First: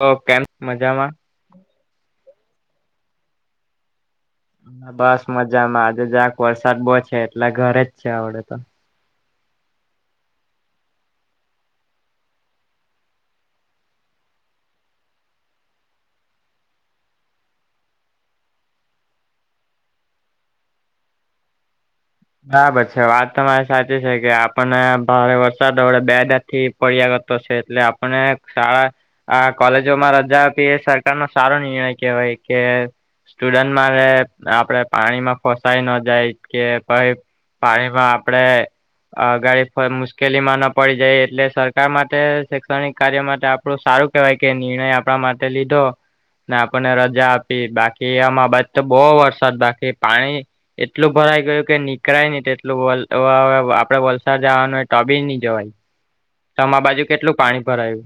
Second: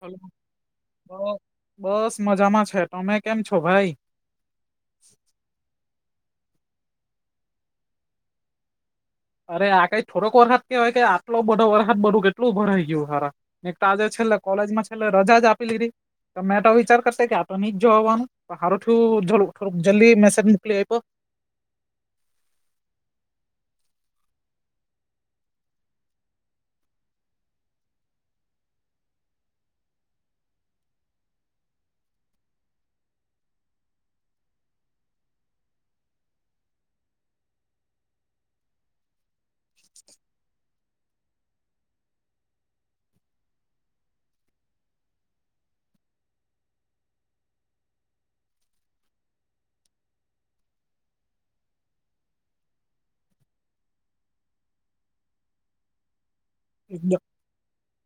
તો કેમ મજામાં? હલો બસ મજામાં છે તમે કેમ છો ભાઈ? બસ મજામાં આજે જક વરસાદ બહ છે એટલે ઘરે જ છે આવડે તો. અરે આ કઈ થોડોક વરખદ કેવાય કે આટલો બો વરખાદ બધું કેટલું ભરાઈ ગયું સારા. એક આજે છેલ્લે કોલેજમાં છેલ્લે રજા જ આપી લીધી, મેં તો વિચાર કરશે કે આ તો નહી જ જો હોવાનું. હારો તું જલ્દી મેસેજ મકલી આયપો. બરાબર છે વાત તમારી સાચી છે કે આપણને ભારે વરસાદડે બે દ થી પડ્યા કરતો છે એટલે આપને શાળા આ કોલેજોમાં રજા આપી એ સરકાર નો સારો નિર્ણય કહેવાય કે સ્ટુડન્ટ મારે આપડે પાણીમાં ફસાઈ ન જાય કે ભાઈ પાણીમાં આપડે અગાડી મુશ્કેલીમાં ન પડી જાય એટલે સરકાર માટે શૈક્ષણિક કાર્ય માટે આપડ સારું કેવાય કે નિર્ણય આપણા માટે લીધો. ને આપણને રજા આપી બાકી એમાં બાદ તો બહુ વરસાદ બાકી પાણી એટલો ભરાઈ ગયો કે નીકળ ને તેટલું આપડે વલસાડ જવાનું હોય ટોબી નની જવાય. તમા આ બાજુ કેટલું પાણી ભરાયું?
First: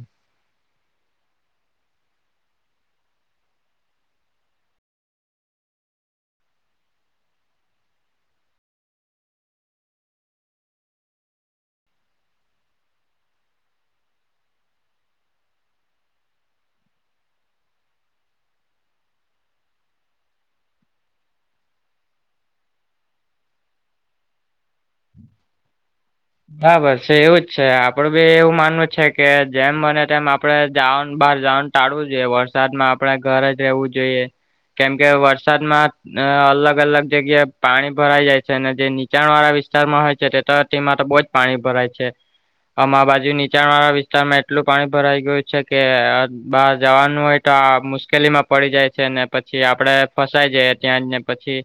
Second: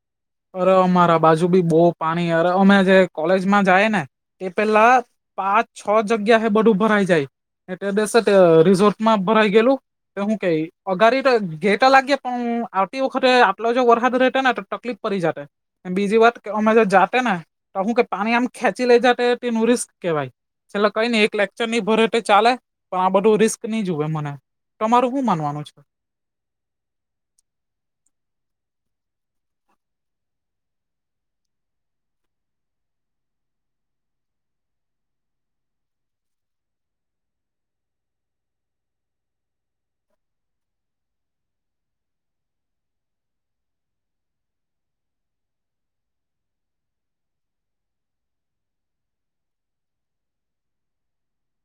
અરે અમારા બાજુ બી બહુ પાણી અરે અમે જે કોલેજમાં જાય ને. તે પેલા પાંચ છ જગ્યા હ બધું ભરાઈ જાય. એટલે બેસે રિસોર્ટ માં ભરાઈ ગયેલું. તો હું ક અઘાડી તો ગેટ લાગી પણ આવતી વખતે આપલો જો વરહદ રહેતા ને તકલીફ પરી જાતે બીજી વાત કે અમે જો જાતે ને તો હું કે પાણી આમ ખેંચી લઈ જા તેનું રિસ્ક કેવાય છેલ્લે કઈ નઈ એક લેક્ચર નની ભરે ચાલે પણ આ બધું રિસ્ક નહી જુવે મને તમારું શું માનવાનું છે. બરાબર છે એવું જ છે આપડે બી એવું માનવું છે કે જેમ બને તેમ આપડે જવા બહાર જવાનું ટાળવું જોઈએ વરસાદમાં આપણેે ઘર જ રહેવું જોઈએ કેમકે વરસાદમાં અલગ અલગ જગ્યા પાણી ભરાઈ જાય છે અનેને જે નીચાણ વાળા વિસ્તારમાં હોય છે તે તો તેમાં તો બહુ જ પાણી ભરાય છે. આમા બાજુ નીચાણ વાળા વિસ્તારમાં એટલું પાણી ભરાઈ ગયું છે કે બહાર જવાનું હોય મુશ્કેલી માં પડી જાય છે ને પછી આપડે ફસાય જઈ ત્યાં જ ને પછી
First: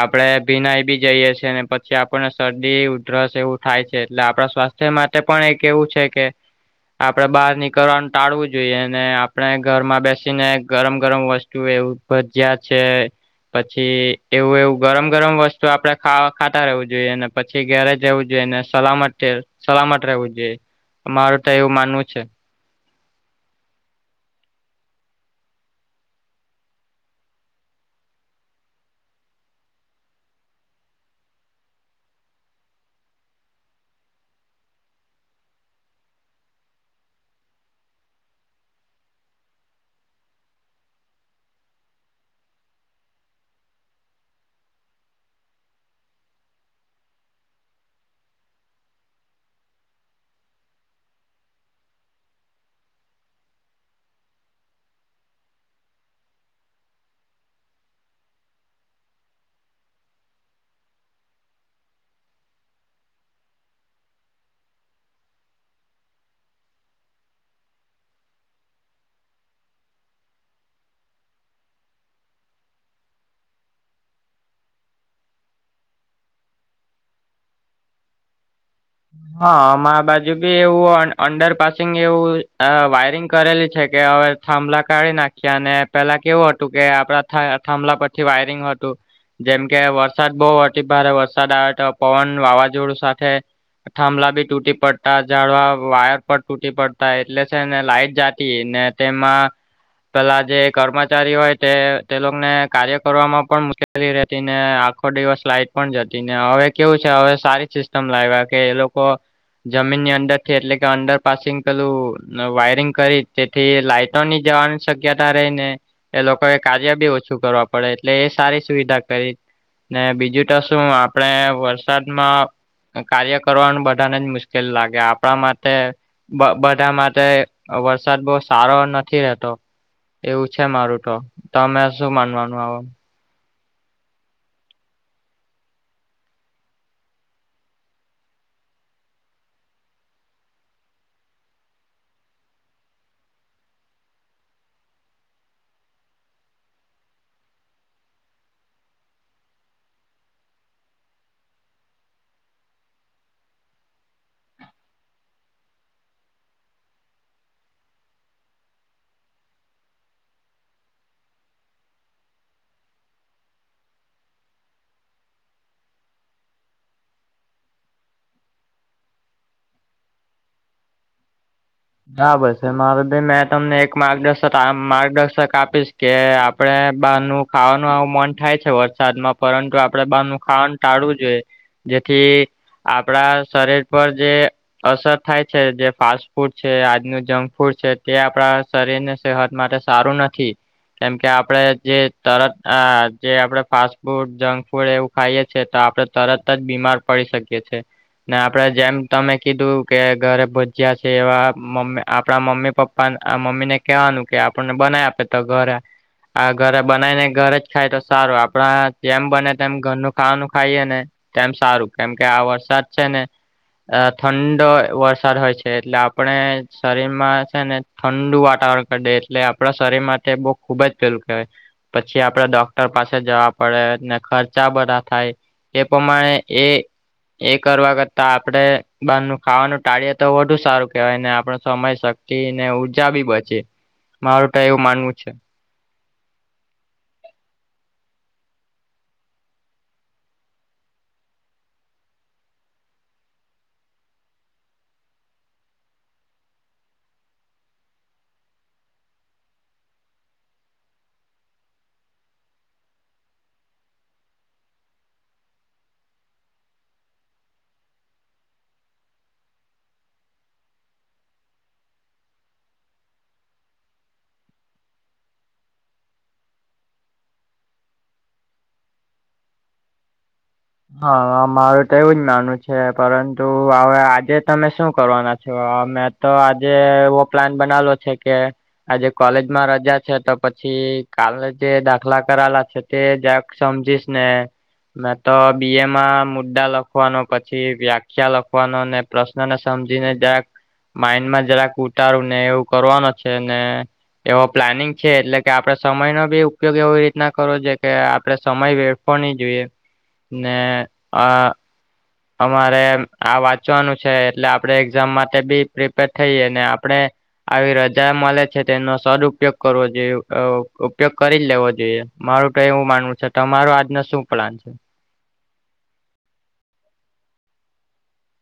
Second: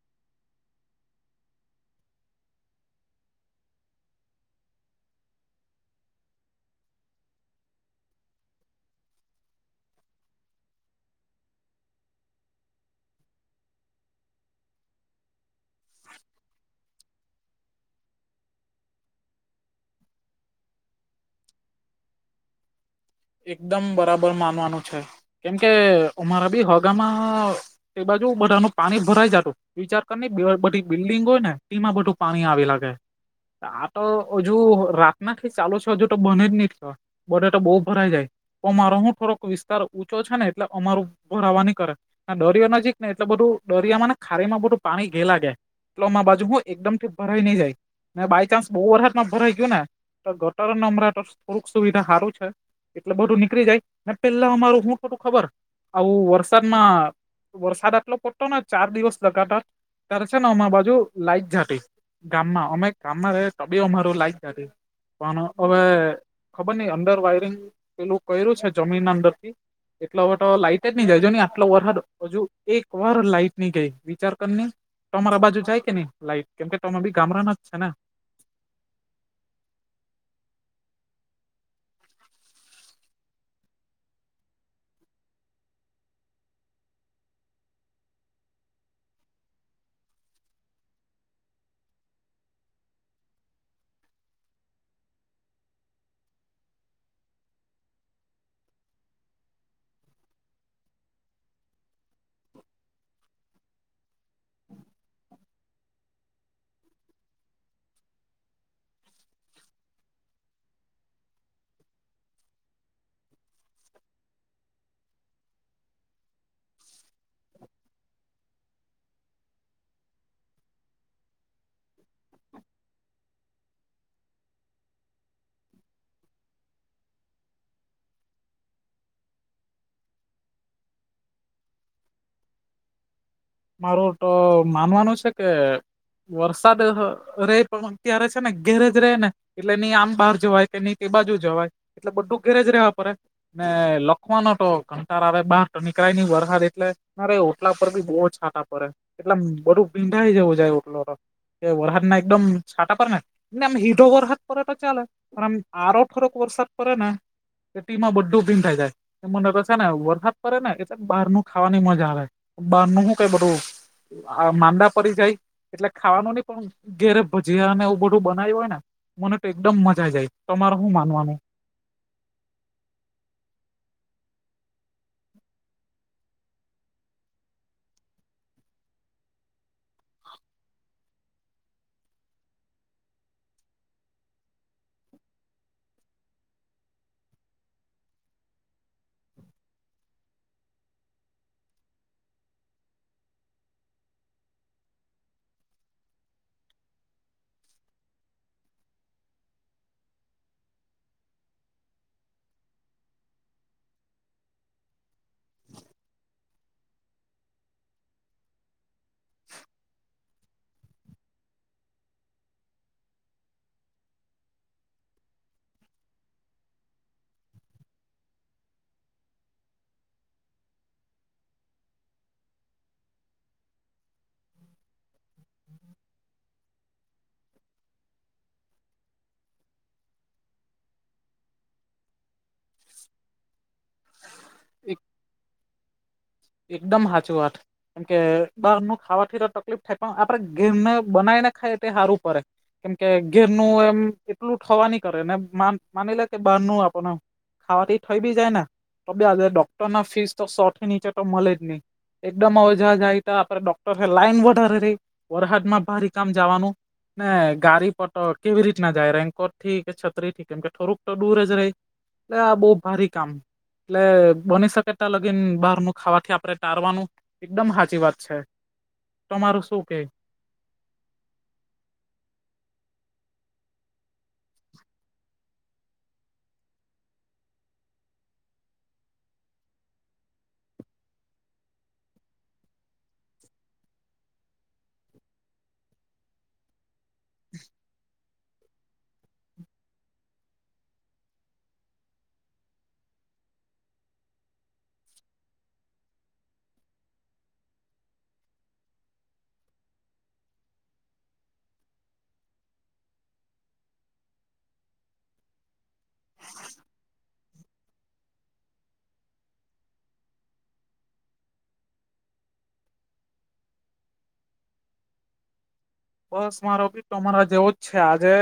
આપડે ભીનાઈ બી જઈએ છીએ ને પછી આપણને શરદી ઉધરસ એવું થાય છે. એટલે આપણા સ્વાસ્થ્ય માટે પણ એક એવું છે કે આપડે બહાર નીકળવાનું ટાળવું જોઈએ આપણે ઘરમાં બેસીને ગરમ ગરમ વસ્તુ એવું ભજ્યા છે. પછી એવું એવું ગરમ ગરમ વસ્તુ આપડેા ખાતા રહેવું જોઈએ ને પછી ઘેરે જવું જોઈએ ને સલામત સલામત રહેવું જોઈએ મારું તો એવું માનવું છે. એકદમ બરાબર માનવાનું છે કેમકે અમારા બી હોગામાં એ બાજુ બધા ન પાણી ભરાઈ જતું વિચાર કરી બધી બિલ્ડિંગ હોય ને તેમાં બધું પાણી આવી લાગે આ તો હજુ રાત નાથીી ચાલુ છે હજુ તો બને જ નહી બને તો બહ ભરાઈ જાય તોમારો હું થોડોક વિસ્તાર ઊંચો છે ને એટલે અમારું ભરાવા નહી કરે દરિયો નજીક ને એટલે બધું દરિયામાં ને ખારી માં બધું પાણી ઘેલાગે એલો માં બાજુ હું એકદમ થી ભરાઈ નહી જાય મેં બાય ચાન્સ બહુ વરતમાં ભરાઈ ગયું ને તો ગટર ને અમરાં તો થોડુંક સુવિધા હારું છે. એટલે બધું નીકળી જાય પેલા અમારું શું થોડું ખબર આવું વરસાદમાં વરસાદ આટલો પડતો ને ચાર દિવસ લગાતા જ ત્યારે છે ને અમા બાજુ લાઈટ જાતી ગામમાં અમે ગામમાં ર ત બી અમારું લાઈક જ પણ હવે ખબર નઈ અંડર વાયરિંગ પેલું કર્યું છે જમીન અંદર થી એટલા વર તો લાઈટ જ નહી જાયજ નહી આટલો વરસાદ હજુ એક વાર લાઈટ નહી ગાય વિચાર કરી ની તમારા બાજુ જાય કે નઈ લાઈટ કેમ કે તમે બી ગામડાના જ છે ને? હા મારા બાજુ બી એવું અંડરપાસિંગ એવું વાયરિંગ કરેલી છે કે હવે થાંભલા કાઢી નાખ્યા અને પેલા કેવું હતું કે આપડા થાંભલા પછી વાયરિંગ હતું જેમ કે વરસાદ બહુ અતિભારે વરસાદ આવે તો પવન વાવાઝોડું સાથે થાંભલા બી તૂટી પડતા ઝડવા વાયર પર તૂટી પડતા એટલે છે ને લાઇટ જતી ને તેમાં પેલા જે કર્મચારી હોય તે તેલોને કાર્ય કરવામાં પણ કરી રહેતી ને આખો દિવસ લાઈટ પણ જતી ને હવે કેવું છે હવે સારી સિસ્ટમ લાવ્યા કે એ લોકો ક જમીનની અંદર થી એટલે કે અંડરપાસિંગ પેલું વાયરિંગ કરી તેથી લાઈટ ની જવાની શક્યતા રહી ને એ લોકોએ કાર્ય બી ઓછું કરવા પડે એટલે એ સારી સુવિધા કરી ને બીજું તો શું આપણે વરસાદમાં કાર્ય કરવાનું બધાને જ મુશ્કેલ લાગે આપણા માટે બધા માટે વરસાદ બહ સારો નથી રહેતો એવું છે મારું તો તમે શું માનવાનું આવો મારું તો માનવાનું છે કે વરસાદ રે પણ ક્યારે છે ને ઘેરેજ ર રહે ને એટલે નહી આમ બહાર જવાય કે નહી તે બાજુ જવાય એટલે બધું ઘેરે જ રહેેવા પડે ને લખવાનો તો કંટાર આવે બાર નીકળય ન વરસાદ એટલે અરે ઓટલા પર બી બહુ છાટા પડે એટલે બધું ભીંડા જવું જાય ઓટલો એ ઓઢારને એકદમ છાંટ પરડ ને આમ હીધો વરસાદ પડે તો ચાલે પણ આમ આરો થોરોક વરસાદ પડે ને તો ટી માં બધું ટીમ થાય જાય. એ મને તો છે ને વરસાદ પડે ને એ બહાર ન ખાવાની મજા આવે બહાર નું શું કઈ બધુ આ માંદા પડી જાય એટલે ખાવાનું નહ પણ ઘેરે ભજીયા ને એવું બધું બનાવ્યું હોય ને મને તો એકદમ મજા આઈ જાય, તમારે શું માનવાનુ બરાબર છે મારે ભાઈ મે તમને એક માર્ગદર્શક માર્ગદર્શક આપીશ કે આપણે બહાર નનું ખાવાનું આવું મન થાય છે વરસાદમાં પરંતુ આપડે બહારનુ ખાવાનું ટાળવું જોઈએ. જેથી આપડા શરીર પર જે અસર થાય છે જે ફાસ્ટ ફૂડ છે આજનુ જક ફૂડ છે, તે આપણા શરીરને સેહત માટે સારું નથી. કેમકે આપડે જે તરત આ જે આપડે ફાસ્ટ ફૂડ જક ફૂડ એવુ ખાઈએ છે તો આપડણે તરત જ બીમાર પડી શકીએ છીએ. ને આપડે જેમ તમે કીધું કે ઘરે ભજ્યા છે, એવા મમ્ આપણા મમ્મી પપ્પા મમ્મી ને કહેવાનું કે આપણને બનાય આપે તો ઘરે આ ઘરે બનાય ને ઘરે જ ખાય તો સરુ આપણા જેમ બને તેમ ઘરનું ખાવાનું ખાઈએ ને તેમ સારુ કેમ કે આ વરસાદ છે ને ઠંડ વરસાદ હોય છે, એટલે આપણે શરીરમાં છેને, ઠંડુ વાતાવરણ કરી દેએ એટલે આપણા શરીર માટે બહુ ખુબ જ પેલું કહેવાય પછી આપડે ડોક્ટર પાસે જવા પડેને ખર્ચા બધા થાય એ પ્રમાણે એ એ કરવા કરતા આપડે બાર નનું ખાવાનું ટાળીએ તો વધુ સારુ કેય ને આપડ સમય શક્તિ ને ઉઊર્જા બી બચે મારું તો એવું માનવું છે. એકદમ હાચ વાટ કેમ કે બહાર નું ખાવાથી તો તકલીફ થાય પણ આપડે ઘીરને બનાવી ને ખાય તે સારુ પડે કેમ કે ઘેરનુ એમ એટલુ થવા નની કરે ને માની લે કે બહાર ન આપણ ખાવાથી થઈ બી જાય ને તો આજે ડોક્ટર ના ફીસ તો સોથી નીચે તો મળે જ, નહી એકદમ અજાજ આવી ત આપે ડોક્ટર લાઈન વધારે રહી વરહદમાં ભારી કામ જવાનુ ને ગાડી પટ કેવી રીત ના જાય રકો ક છત્રી ઠી કેમ કે થોડુંક તો દૂર જ રહી એટ આ બહુ ભારી કામ એટલે બની શકે ત લગીન બહાર મુૂકી ખાવાથી આપડણે તારવાનું એકદમ સાચી વાત છે, તમારું શું કે હા મારું તો એવું જ માનું છે, પરતુ હવે આજે તમે શું કરવાના છો અમે તો આજે એવો પ્લાન બનાવલો છે, કે આજે કોલેજમાં રજા છે, તો પછી કાલે જે દાખલા કરાયેલા છે. તે જક સમજીશ ને મેં તો બી એમાં મુદ્દા લખવાનો પછી વ્યાખ્યા લખવા વાનો ને પ્રશ્નને સમજીને જક માઈન્ડમાં જરાક ઉતારુ ને એવું કરવાનું છેને. એવો પ્લાનિંગ છે એટલે કે આપડે સમય ન બી ઉપયોગ એવી રીતના કરો જે કે આપડે સમય વ હોણી જોઈએ. ને આ અમારે આ વાંચવાનું છે, એટલે આપણે એક્ઝામ માટે બી પ્રિપેર થઈએ ને આપણે આવી રજા મળે છે, તે એનો સદઉપયોગ કરવો જોઈએ ઉપયોગ કરી જ લેવો જોઈએ. મારુ તો એવું માનવું છે, તમાર આજનો શું પ્લાન છે. બસ મારો ભી તોરા જેવો જ છે, આજે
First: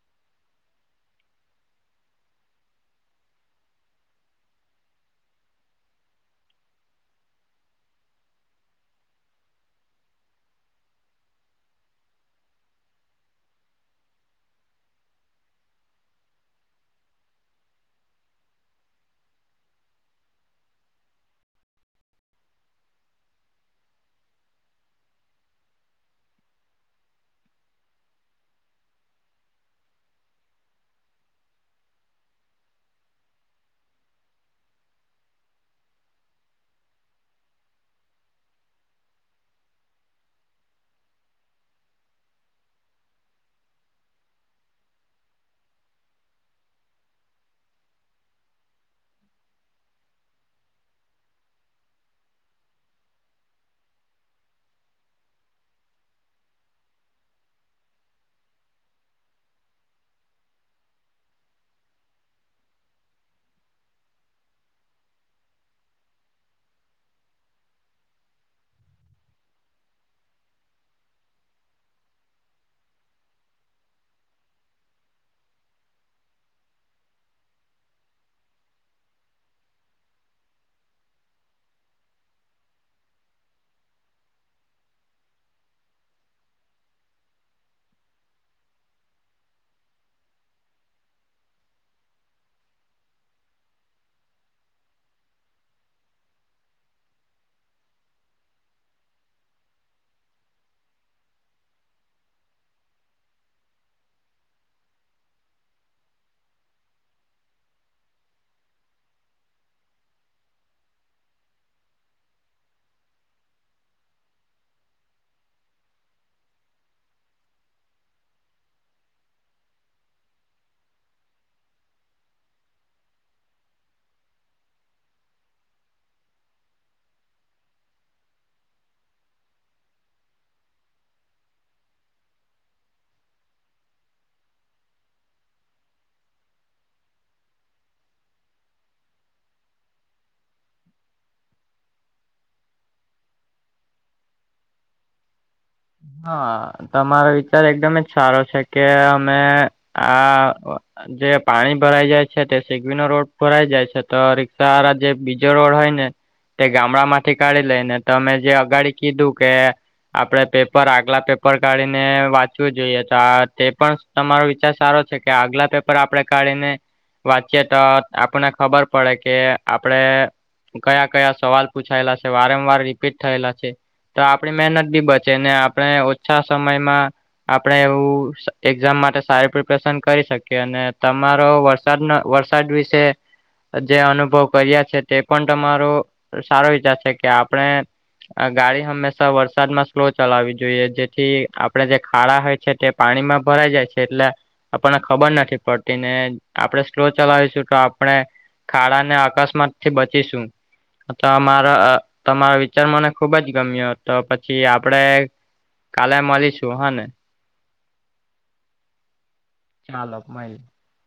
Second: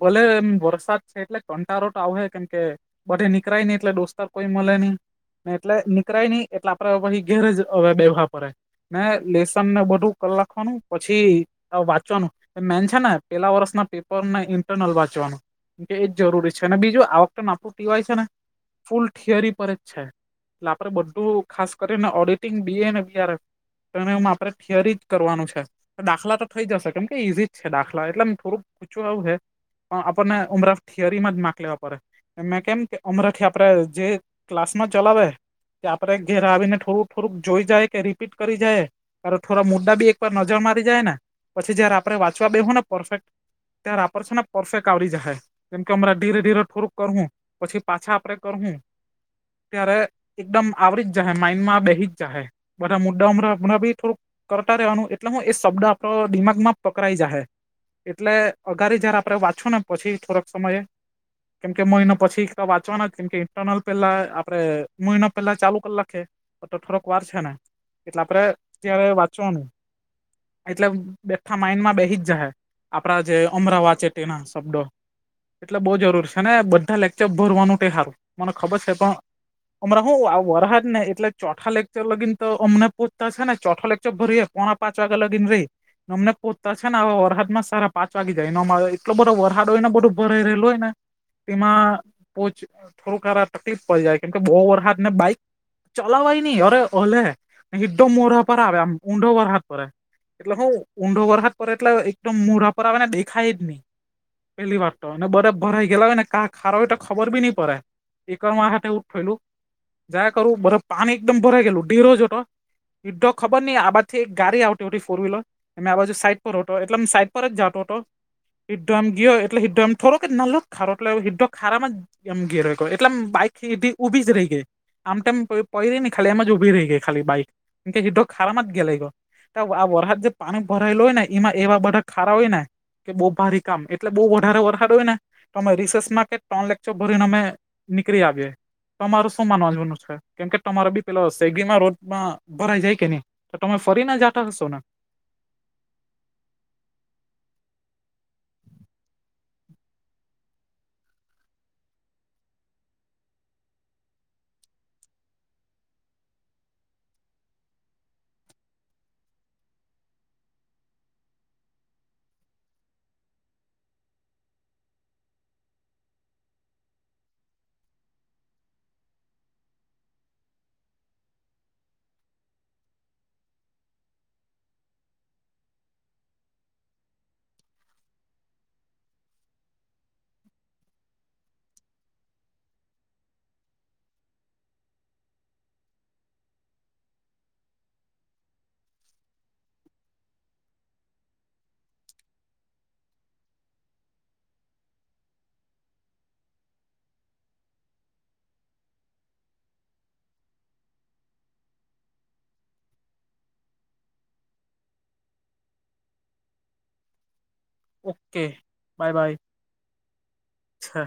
ભલે એમ વરસાદ છે, એટલે કંટારોટ આવ કેમ કે બધી નીકરાય નઈ એટલે દોસ્તાર કોઈ મળે નહી એટલે નીકરાય નહિ એટલે આપે પછી ઘેર જ હવે બે ભા પડે ને લેસન ને બધુક લખવાનું પછી વાંચવાનું મેન છેને, પેલા વર્ષના પેપર ને ઇન્ટરનલ વાંચવાનુ કે એ જ જરૂરી છે અને બીજું આ વખતે નાડું ટીવાય છે ને ફૂલ થિયરી પર જ છે. એટલે આપડે બધું ખાસ કરીને ઓડિટિંગ બી એ અનેને બીઆર તો એમાં આપડે થિયરી જ કરવાનું છે તો દાખલા તો થઈ જશે કેમ કે ઈઝીજ છે દાખલા એટલે આમ થોડું પૂછું આવું હે પણ આપણને ઉમરાફ થિયરીમાં જ માક લેવા પડે. મેં કેમ કે અમરાથી આપડે જે ક્લાસમાં ચલાવે. કે આપડે ઘેર આવીને થોડુંક થોડું જોઈ જાય કે રિપીટ કરી જાય. અ થોડા મુદ્દા બી એકવાર નજર મારી જાય ને, પછી જયારે આપણે વાંચવા બેહુ ને પરફેક્ટ ત્યાં રે આપર છો ને પરફેક્ટ આવરી જાહે. કેમ કે હમણાં ધીરે ધીરે થોડુંક કરવું પછી પાછા આપડે કરવું. ત્યારે એકદમ આવરી જ જાય, માઈન્ડમાં બેહી જ જાહે. બધા મુદ્દા હરાં હણાં ભી થોડુંક કરતા રહેવાનું એટલે હું એ શબ્દ આપ તો દિમાગમાં પકરાઈ જાહે. એટલે અગારી જયારે આપડે વાંશું ને પછી થોડાક સમયે કેમ કે મહિના પછી વાંચવાના કેમ કે ઇન્ટરનલ પેલા આપડે મહિના પેલા ચાલુ કર લાખે. તો થોડોક વાર છે ને એટલે આપડે ત્યારે વાંચવનું. એટલે બેઠા માઇન્ડમાં બેહી જ જાહે આપડા જે અમરા વાચે તેના શબ્દો એટલે બહુ જરૂરી છે ને બધા લેક્ચર ભરવાનું તે હારું મને ખબર છે પણ અમરાં હું વરહાજ ને એટલે ચોથા લેકચર લગીને તો અમને પૂછતા છે ને ચોથા લેકચર ભરીએ. પોણા પાંચ વાગા લગીન રે. અમને પોતા છે ને આવા વરહદમાં સાર પાંચ વાગી જાયને એટલો બધો વરહડ હોય ને બધું ભરાઈ રહેલું હોય ને તેમાં પો થોડુંક હારા તકલીફ પડી જાય. કેમ કે વરહદ ને બાઈક ચલાવાય ન અરે હલે એકદમ મોઢા પર આવે ઊંધો વરસાદ પડે. એટલે હું ઊંડો વરસાદ પર એટલે એકદમ મુઢા પર આવે ને દેખાય જ ની પેલી વાત તો અને બરે ભરાઈ ગેલા હોય ને ક ખારા હોય તો ખબર બી નઈ પડે. એકવાર હાથે એવું જ થયલું જયા કરું બ પાણી એકદમ ભરાઈ ગયલું ડેરોજ હતો. ઈ ધો ખબર નહ આ બાજથી એક ગાડી આવ ફોર વ્હીલર અમે આ બાજુ સાઈડ પર હતો એટલે સાઈડ પર જ જાતો હતો. હિધ એમ ગયો એટલે હિધ એમ થોક નાલ ખારોટ હિધો ખારામાં. એમ ઘેર એટલેમ બાઈક ઉભી જ રહી ગઈ. આમ તોમ પ રહી ને ખાલી એમ જ ઉભી રહી ગઈ ખાલી બાઈક. કેમ કે હીટો ખાડામાં જ ધેલાઈ ગયો. આ વરસાદ જે પાણી ભરાયેલું હોય ને એમાં એવા બધા ખારા હોય ને. કે બહુ ભારી કામ. એટલે બહ વધારે વરસાડ હોય ને તોમે રિસર્ચમાં કે ત્ર લેક્ચર ભરીને અમે નીકરી આવીએ. તમાર શુંમામાં વાંંધવાનું છે? કેમ કે તમારે બી પેલા સેગીમાં રોડમાં ભરાઈ જાય કે નહી? તો તમે ફરી ના જાતા હશો ને? હા તમારો વિચાર એકદમ જ સારો છે કે અમે આ જે પાણી ભરાઈ જાય છે તે સીગવીનો રોડ ભરાઈ જાય છે તો રિક્ષા વાળા જે બીજો રોડ હોય ને. તે ગામડામાંથી કાઢી લઈને તમે જે અગાડી કીધું કે આપણેે પેપ પર આગલા પેપર કાઢીને વાંચવું જોઈએ. તો આ તે પણ તમારો વિચાર સારો છે કે આગલા પેપ પર આપણે કાઢીને વાંચીએ તો આપને ખબર પડે કે આપણેે કયા કયા સવાલ પૂછાયેલા છે, વારંવાર રિપીટ થયેલા છે. તો આપણી મહેનત બી બચે ને આપણે ઓછા સમયમાં આપણે એવું એક્ઝામ માટે સારી પ્રિપરેશન કરી શકીએ અને તમારો વર સાદના વરસાદ વિશે. જે અનુભવ કર્યા છે તે પણ તમારો સારો વિચાર છે કે આપણે આ ગાડી હંમેશા વરસાદ માં સ્લો ચલાવી જોઈએ. જેથી આપણે જે ખાડા હોય છે તે પાણીમાં ભરાઈ જાય છે. એટલે આપણને ખબર નથી પડતી ને આપણે સ્લો ચલાવીશું તો આપણે ખાડાને અકસ્માતથી બચીશું. તો મારો તમારા વિચાર મને ખુબ જ ગમ્યો તો પછી આપડે કાલે મળીશું હા ને ઓકે બાય બાય ચાલો બાય છે.